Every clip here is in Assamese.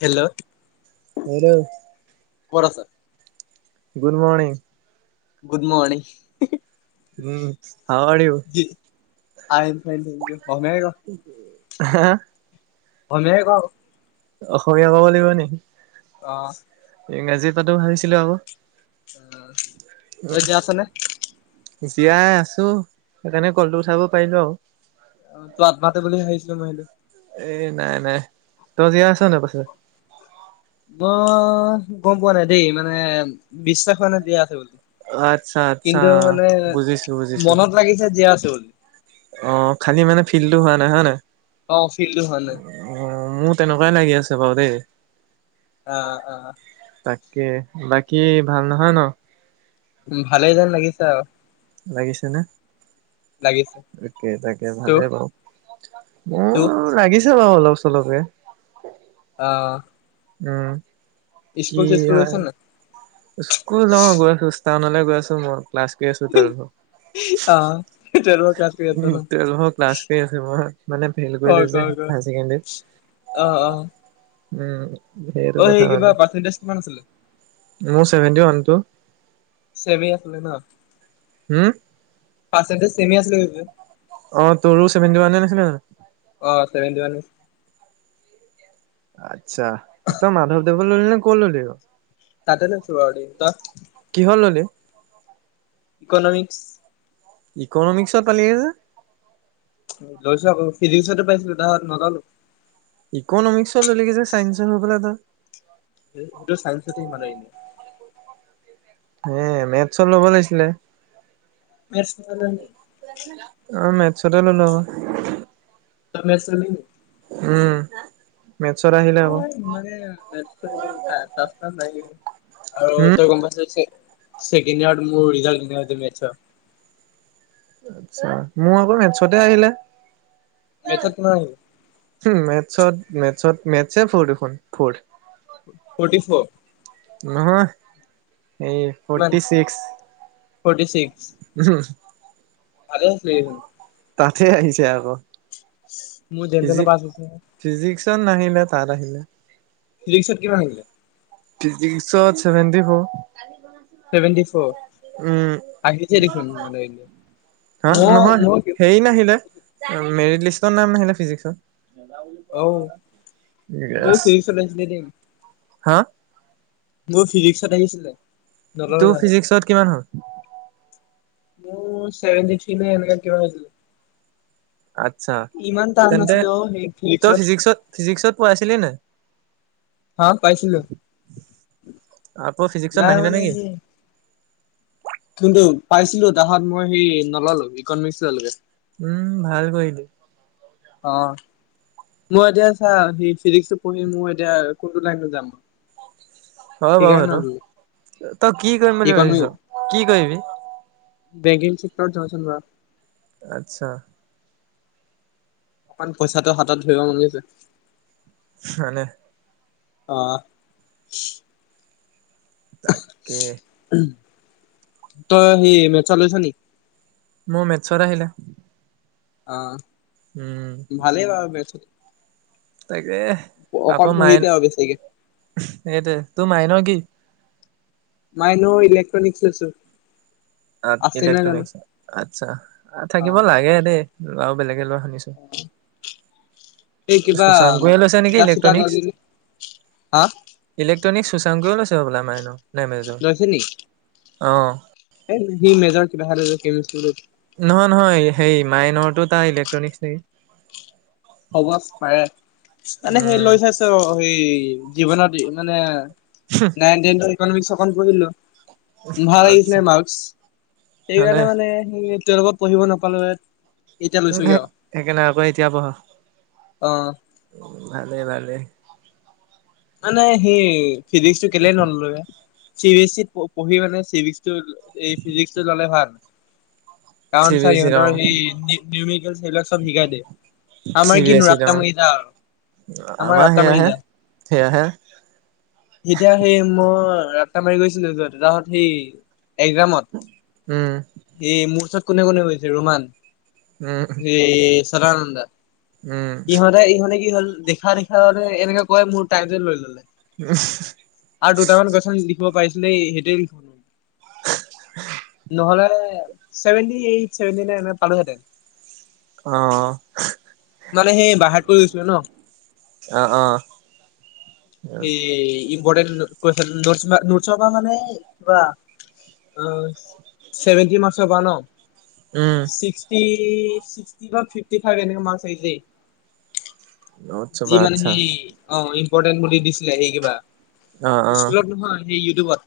হেল্ল' হেল্ল' কত আছা [unintelligible] গুড মৰণিং [unintelligible] গুড মৰ্ণিং হী হী [unintelligible] উম how are U [unintelligible] I am fine thank U [unintelligible] হা এনেই [unintelligible] ক অসমীয়া ক'ব লাগিব নেকি? আহ ইংৰাজী এটাতো হৈছিলে। [unintelligible] আহ এতিয়া আছনে [unintelligible] জীয়াই আছো সেইকাৰণে কলটো উঠাব পাৰিলো আৰু অ তোৰ আত্মাতো বুলি ভাবিছিলো মই বোলো [unintelligible] [unintelligible] এ নাই নাই তই জিয়াই আছ নাই [unintelligible] পাছে। মই গম পোৱা নাই দেই মানে বিশ্বাস হোৱা নাই দিয়া আছো বুলি। [unintelligible] আচ্ছা আচ্ছা কিন্তু মানে বুজিছো বুজিছো। মনত লাগিছে জীয়াই আছে বুলি অ খালি মানে ফিল্ডটো হোৱা নাই হয় নাই অ ফিলটো হোৱা নাই অ [unintelligible] মোৰ তেনেকুৱাই লাগি আছে বাৰু দেই অ অ। তাকে বাকী ভাল নহয় ন। ভালেই যেন লাগিছে আও লাগিছে নে? লাগিছে তাকে তাকে ত ভালে বাৰু ত মোৰ লাগিছে। অলপ চলপে। অ। উম কি স্কুল চিস্কুল হয় গৈছ নাই স্কুল গৈ আছো। টাউনলৈ গৈ আছো মই ক্লাছ ক আছো টুৱেলভ। অ টুৱেলভৰ ক্লাছ কৰি আছ উম ন টোৱেলভ ক্লাছ কৰি আছো মই মানে ফেইল কৰি লৈ যে হাই ছেকেণ্ডাৰী আহ আহ। উম সেইটো কথা মানে, কিমান আছিলে মোৰ চেভেন্টি ওৱান টো। চেভে আছিল ন? হম। পাৰ্চেণ্টেজ চেমি আছিলে তেন্তে অ তোৰোচে ছেভেন্তি ৱান নাছিলে জানো? অ ছেভেন্টি ওৱান আচ্ছা তই মাধৱদেৱ বুলি ললি নে কত ললি বাও তাতে লৈছো বাৰু দেই তই কিহত ললি ইকনমিক্স। ইকনমিক্সত পালিগে যে? লৈছো আকৌ ফিজিক্সতো পাইছিলো নললো। ইকনমিক্সত ললিগে যে ছাইন্সৰ হৈ পেলাই তই? এইটো চাইন্সতে মানে এনে, এ মেথছত ল'ব লাগিছিলে নেশচনেলী [unintelligible] অ মেথছতে ললো আক। তই মেথছ ললি নি? উম। মেথছত আহিলে অ আকৌ মানে মেৰুত টান নাই নেকি? আৰু হম তই গম পাইছ চো চেকেণ্ডয়াৰত মোৰ ৰিজাল্ট কেনেকুৱা হৈছে মথচত আচছা মোৰ আকৌ মেথচতে আহিলে মেথছত কিমান আহিল মেথছত মেথচত মেথতছে ফৰ দেখোন ফৌৰ্থ ফৰ্টি ফৰ নহয় এই কিমান ফটি চিক্স ফৰ্টি ছিক্স ভালে হৈছিলে চোন তাতে আহিছে আকৌ [unintelligible] ফি পাছ হৈছে ফিজিক্সত নাহিলে তাত আহিলে ফ্ৰিক্সত কিমান আহিলে physics seventy four seventy four um আহিছে দেখোন মানে হা মই নহয় মই হেৰি নাহিলে মেৰিট লিষ্টৰ নাম নাহিলে ফিজিক্সৰ অ মোৰ য়েছ ফিজিক্সত আহিছিলে দেই হা মোৰ ফিজিক্সত আহিছিলে তোৰ নলবাৰীত ফিজিক্সত কিমান হ'ল মোৰ চেভেনটি থ্ৰী ন এনেকা কিমান হৈছিলে আত্ছা তেন্তে অ সেই তই ফিজিক্সত ফিজিক্সত পঢ়াইছিলি নে [inaudible] হা পাইছিলো আকৌ ফিজিক্সত নাই নাহিলে মানে নেকি সি কিন্তু পাইছিলো তাহত মই সেই নললো ইকনমিক্স ললোগে উম ভাল কৰিলো অহ মই এতিয়া চা সি ফিজিক্সত পঢ়ি মই এতিয়া কোনটো লাইনত যাম হয় বাৰু সেইকাৰণে সেটো নললো তই কি কৰিম বুলি ইকনমি ভাবিছ কি কিবি [unintelligible] আচ্ছা অকমান পইচাটো হাতত ধৰিব মন গৈছে হয়নে অহ তাকে ত সি মেটছত লৈছা নি মোৰ মেটছত আহিলে উম আহ ভালেই বাৰু মেটছত তাকে অকণ আকৌ মাইন পঢ়িলে আৰু বেছিকে এইটো তোৰ মাইনৰ কি মাইনৰ ইলেকট্ৰনিক্ লৈছো আছে নাই জানো ইলেক্ট্ৰনিক আচ্ছা অ থাকিব লাগে দেই লোৱাও বেলেগে লোৱা শুনিছো এই কিবা সুশাংকয়ে লৈছে নেকি কিতাপ চিতাপ ইলেক্ট্ৰনিক্স ললি নে হা তনিক সুশাংকয়ো লৈছে হ'বলা মাইনৰ লৈছে নি অঁ [unintelligible] নহয় নহয় সেই মাইনৰটো তাৰ ইলেক্ট্ৰনিক্স নেকি হ'ব পাৰে মানে সেই উম লৈ চাইছো সেই জীৱনত মানে নাই টেনটো ইকনমিক্স অকন পঢ়িলো ভাল আহিছিলে আচ্ছা মাৰ্ক সেইকাৰণে মানে সি তেওঁল লগত পঢ়িব নাপালো ইয়াত উ সে সেইকাৰনেহ আকৌ এতিয়া পঢ়া অ উ ভালে ভালে মানে সেই ফিজিক্সটো কেলে নললো চি বিএ ছিত ই প পঢ়ি মানে চিভিক্সটো ফিজিক্সটো ল'লে ভাল কাৰণ চি বি ছাৰ এছ ইত অ সিহঁতৰ সেই নিউমিকেল সেইবিলাক চব শিকাই দিয়ে। চি আমাৰ বি কিনো এছি ত ৰাত্তা অ মাৰি যা আৰু আমাৰ ৰাত্তা মাৰি সেয়াহে যা। সেয়াহে। এতিয়া সেই মই ৰাস্তা মাৰি গৈছিলো যে তাহত সি উম একজামত এই মোৰ ওচৰত কোনে কোনে গৈছে ৰোমান উম সে সদানন্দ উম ইহঁতে ইহঁতে কি হল দেখা দেখা এনেকে কয় মোৰ টাইমটোৱে লৈ ললে উম আৰু দুটামান কুৱেশ্যন লিখিব পাৰছিলে সেই সেটোৱেই লিখ নহলে চেভেণ্টি এইট চেভেণ্টি নাইন মান পালো হেতেন অহ মানে সেই বাহাত কৰি গৈছিলে ন অ অ সে ইম্পটেণ্ট কুৱেশ্যন নোচ মা নোচ পা মানে কিবা আহ ছেভেনণ্টি মাৰ্ক্সৰ পা ন উম চিক্সটি চিক্সটি বা ফিফটি ফাইভ এনেকে মাৰ্ক্স আহিছেই যি চবা মানে আচ্ছা সেই অ ইম্পৰ্টেণ্ট বুলি দিছিলে সেই কিবা অ', অ', স্কুলত নহয় সেই ইউটিউবত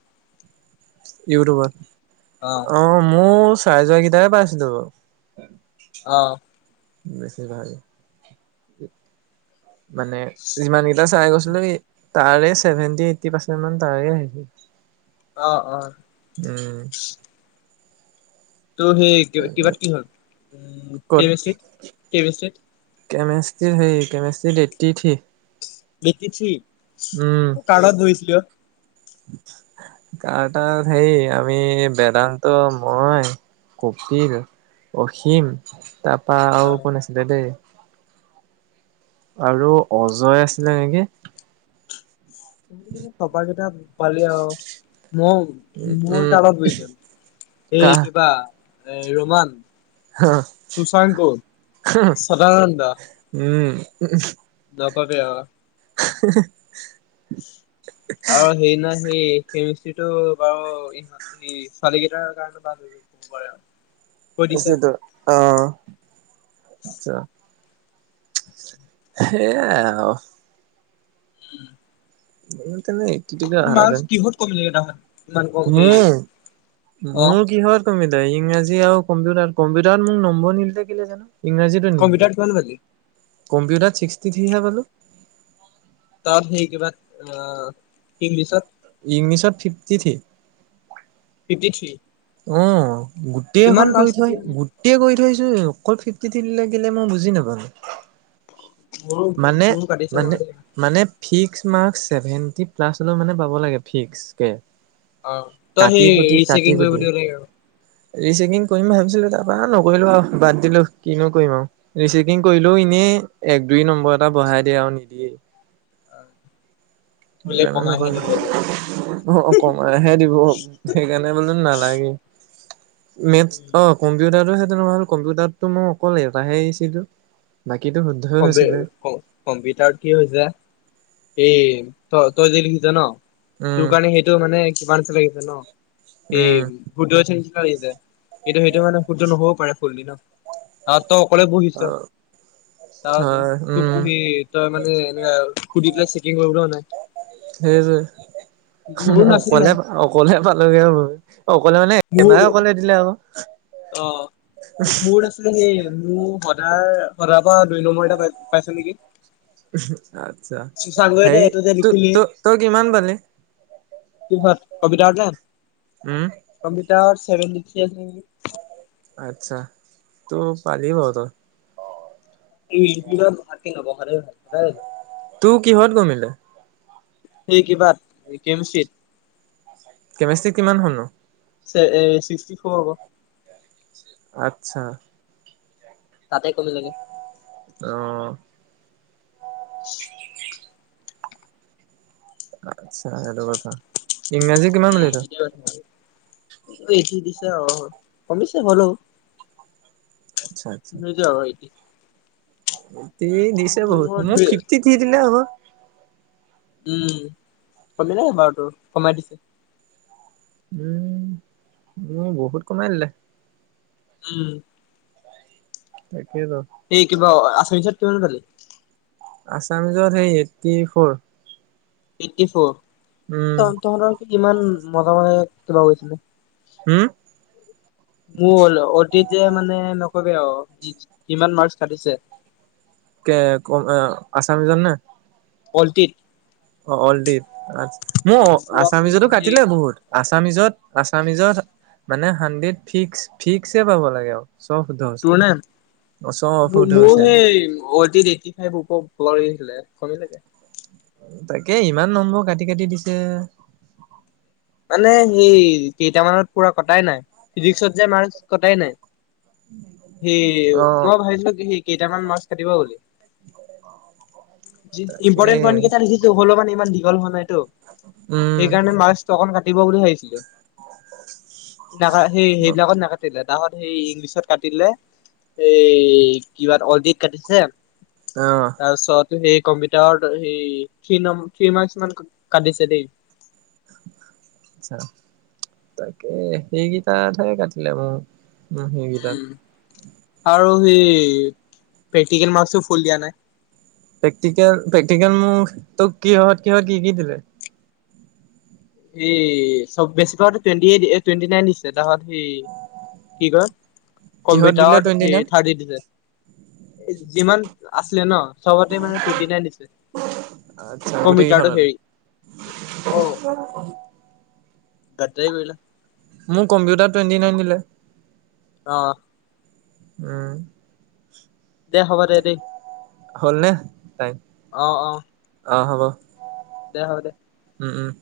ইউটিউবত অ মোৰ চাই যোৱা কিতাপে পাইছিলো বাৰু অ বেছি ভাল মানে যিমান কেইটা চাই গৈছো লৈছে তাৰে ছেভেনটি এইটটি পাৰ্চেন্ট মান তাৰে আহিছে অ অ উম ত' সেই কিবাত কি হ'ল উ কে ক'ত ৱাই চিত কে ৱাই চিত সেই কে ৱাই চিত এইট্ৰি থ্ৰি এইট্ৰি থ্ৰি কাৰ লগত বহিছিলি অ [inaudible] কাৰ তাত সেৰি আমি বেদান্ত মই কপিল অসীম তাৰপা অ আৰু কোন আছিলে দেই আৰু অজয় আছিলে নেকি। তপাকেইটা পালি আৰু ময়ো উম মোৰ উম তালত বহিছো এই কাহ কিবা এ ৰমান শশাংক, চদানন্দ উম উ নাপাতে অ হি হি অ সেই নাই সে কেমিষ্ট্ৰিটো বাৰু ই ছোৱালী কেইটাৰ কাৰণে ভাল হ কব পাৰে আৰু কৈ দিছে হৈছে ত এখন অ আচ্ছা সেইয়া অহ উম কিহত [unintelligible] কমিলে তাহাত ইমান কম সেই মোৰ অ মোৰ কিহত কম ইংৰাজী আৰু কম্পিউটাৰ কম্পিউটাৰত মোক নম্বৰ নিদিলে কেলে জানো ইংৰাজীতো নিদিলে কম্পিউটাৰত কিমান পালি কম্পিউটাৰত ছিক্সটি থ্ৰীহে পালো। ত সেই কিবা অ ইংলিছত। ইংলিছত ফিফটি থি। Fifty three. অ গোটেই এখন কৰি থৈ কাটিলে নে গোটেই কৰি থৈ। অকল ফিফটি থ্ৰী লাগিলে মই বুজি নাপালো। মোৰো মানে মোৰো কাটিছে বাৰু মানে দেই মানে ফিক্স। মাৰ্কস ছেভেন্টি প্লাছ হলে মানে পাব লাগে ফিক্সকে। অ তই সেই ৰিচকিং কৰিব কুটি দিব লাগে আৰু। ৰিচেকিং কৰিম ভাবিছিলো তাৰপৰা নকৰিলো আৰু বাদ দিলো কিনো কৰিম আৰু ৰিচেকিং কৰিলো এনেই। এক দুই নম্বৰ এটা বঢ়াই দিয়ে আৰু নিদিয়েই। বোলে জানো নকো কমাইহে দিলে বোলে অ কমাইহে দিব সেইকাৰণে বোলো নালাগে? মেথছ অ কম্পিউটাৰটো সেইটো নহয় হ'ল কম্পিউটাৰতটো মই অকলে এটাহেছিলো? ক্প কম্পিউটাৰত কি হৈছে। এ ত তই যে লিখিছ ন। উম, তোৰ কাৰণে সেইটো মানে কিমান লাগিছে ন সেই উম। ভোদ। এইটো মানে সূৰ্য নহবও পাৰে ফুলদি ন তাত তই অকলে বহিছ। অ', তাৰ হয়, তোক উম, সি তই মানে এনে সুধি পেলাই চেকিং কৰিব নাই। সেই যে মোৰো নাছিলে অকলে অকলে পালোগে আৰু মই। অকলে মানে মোৰ একেবাৰে অকলে দিলে আকৌ। অ' মোৰ আছিলে সেই মোৰ দাৰ সদাৰ পৰা দুই নম্বৰ এটা পাই পাইচো নেকি? আচ্ছা শশাংকই যে সেই এইটো যে লিখিলি ত-ত তই কিমান পালি? কিহত কম্পিউটাৰ নে উম, কম্পি চেভেটি থ্ৰি আচিলে নেকি? আচ্ছা তো পালি বাৰু তই। এই ভাতখিনি নবহালেও হয়। তোৰ কিহত কমিলে? সেই কিবাত কেমচতিত। কেমেষ্ট্ৰি কিমান হলনো? ছিক্সটি ফৰ হব। আচ্ছা, তাতে কমিলে গে। অহ [inaudible] আচ্ছা, এইটো কথা। ইংৰাজী কিমান উ পালি তই? সেইটো কথা আৰু। অ কমিছে হলেও। এ দিছে বহুত মোৰ মই ধৰি ফিফটি থ্ৰী দিলে আ'। উম কমিলে বাৰু তোৰ কমাই দিছে। উম' মোৰ বহুত কমাই দিলে। উম। তাকেতো। সেই কিবা আছামিচত কিমান পালি? আছামিজৰ সেই eighty four. Eighty four um তহৰ কি কিমান মজা-মজা কিবা কৰিছিলি। হম মল তেতিয়া মানে নকবি আৰু ই কিমান মাৰ্ক কাটিছে। কে আছামিজত নে? পল্টিত। অ' অলদ্বীপ, আ মোৰ ৰচোন আছামিজতো বাৰু সেই কাটিলে বহুত, আচা আছামিজত-আছামিজত মানে হানড্ৰেড ফিক্স-ফিক্সচে পাব লাগে আৰু। চব শুদ্ধ তোৰ হৈছে নে, চব শুদ্ধ মোৰো হৈছে সেই অতি এইটি ফাইভ ওপৰত পাব লাগে। লে কমিলে গে। তাকে ইমান নম্বৰ কাটি-কাটি দিছে। মানে সেই, কেইটামানত পুৰা কটাই নাই ফিজিক্সত যে মাৰ্কচ কটাই নাই। এই অ মই ভাবিছো কি সেই কেইটামান মাৰ্কচ কাটিব বুলি। যি তাকে ইম্পৰ্টেণ্ট পইণ্ট কেইটা লিখি হ'লেও মানে ইমান দীঘল হোৱা নাইতো, উম সেইকাৰণে মাৰ্ক কাটিব বুলি ভাবিছিলো, নাকা অ সেই-সেইবিলাকত নাকাটিলে। তাহত সেই ইংলিছত কাটিলে, এই কিবাত অলতিত কাটিছে আচ্ছা তাৰছত সেই কম্পিউটাৰত, সেই থ্ৰী নম থ্ৰী মাৰ্কচ মান কাটিছে দেই। আচ্ছা, তাকে সেইকেইটাত হে কাটিলে বাৰু। ন সেইগিতাত আৰু সেই, প্ৰেক্টিকেল মাৰ্কচটো ফুল দিয়া নাই? প্ৰেক্টিকেল-প্ৰেক্টিকেল মোৰ, তোক কিহত-কিহত কি-কি দিলে? এই চব বেছিপোৱাটো টুৱেণ্টি এইট, এ টুৱেণ্টি নাইন দিছে। তাহত সি, কি কয় কিহত দিলে কম্পিউটাৰত টুৱেণ্টি সি নাইন থাৰ্টি দিছে। এ যিমান আছিলে ন? চবতে মানে টুৱেন্টি নাইন দিছে। আচ্ছা গোটেই কম্পিউটাৰটো কেইখনতে হেৰি, অ' গাদ্দাৰী কৰিলে মোক কম্পিউটাৰ টুৱেণ্টি নাইন দিলে। অ'। উম। দে হব দে, দেই। হ'ল নে, নাই? অ' অ'। অ' হব। দে হব দে। উম উম।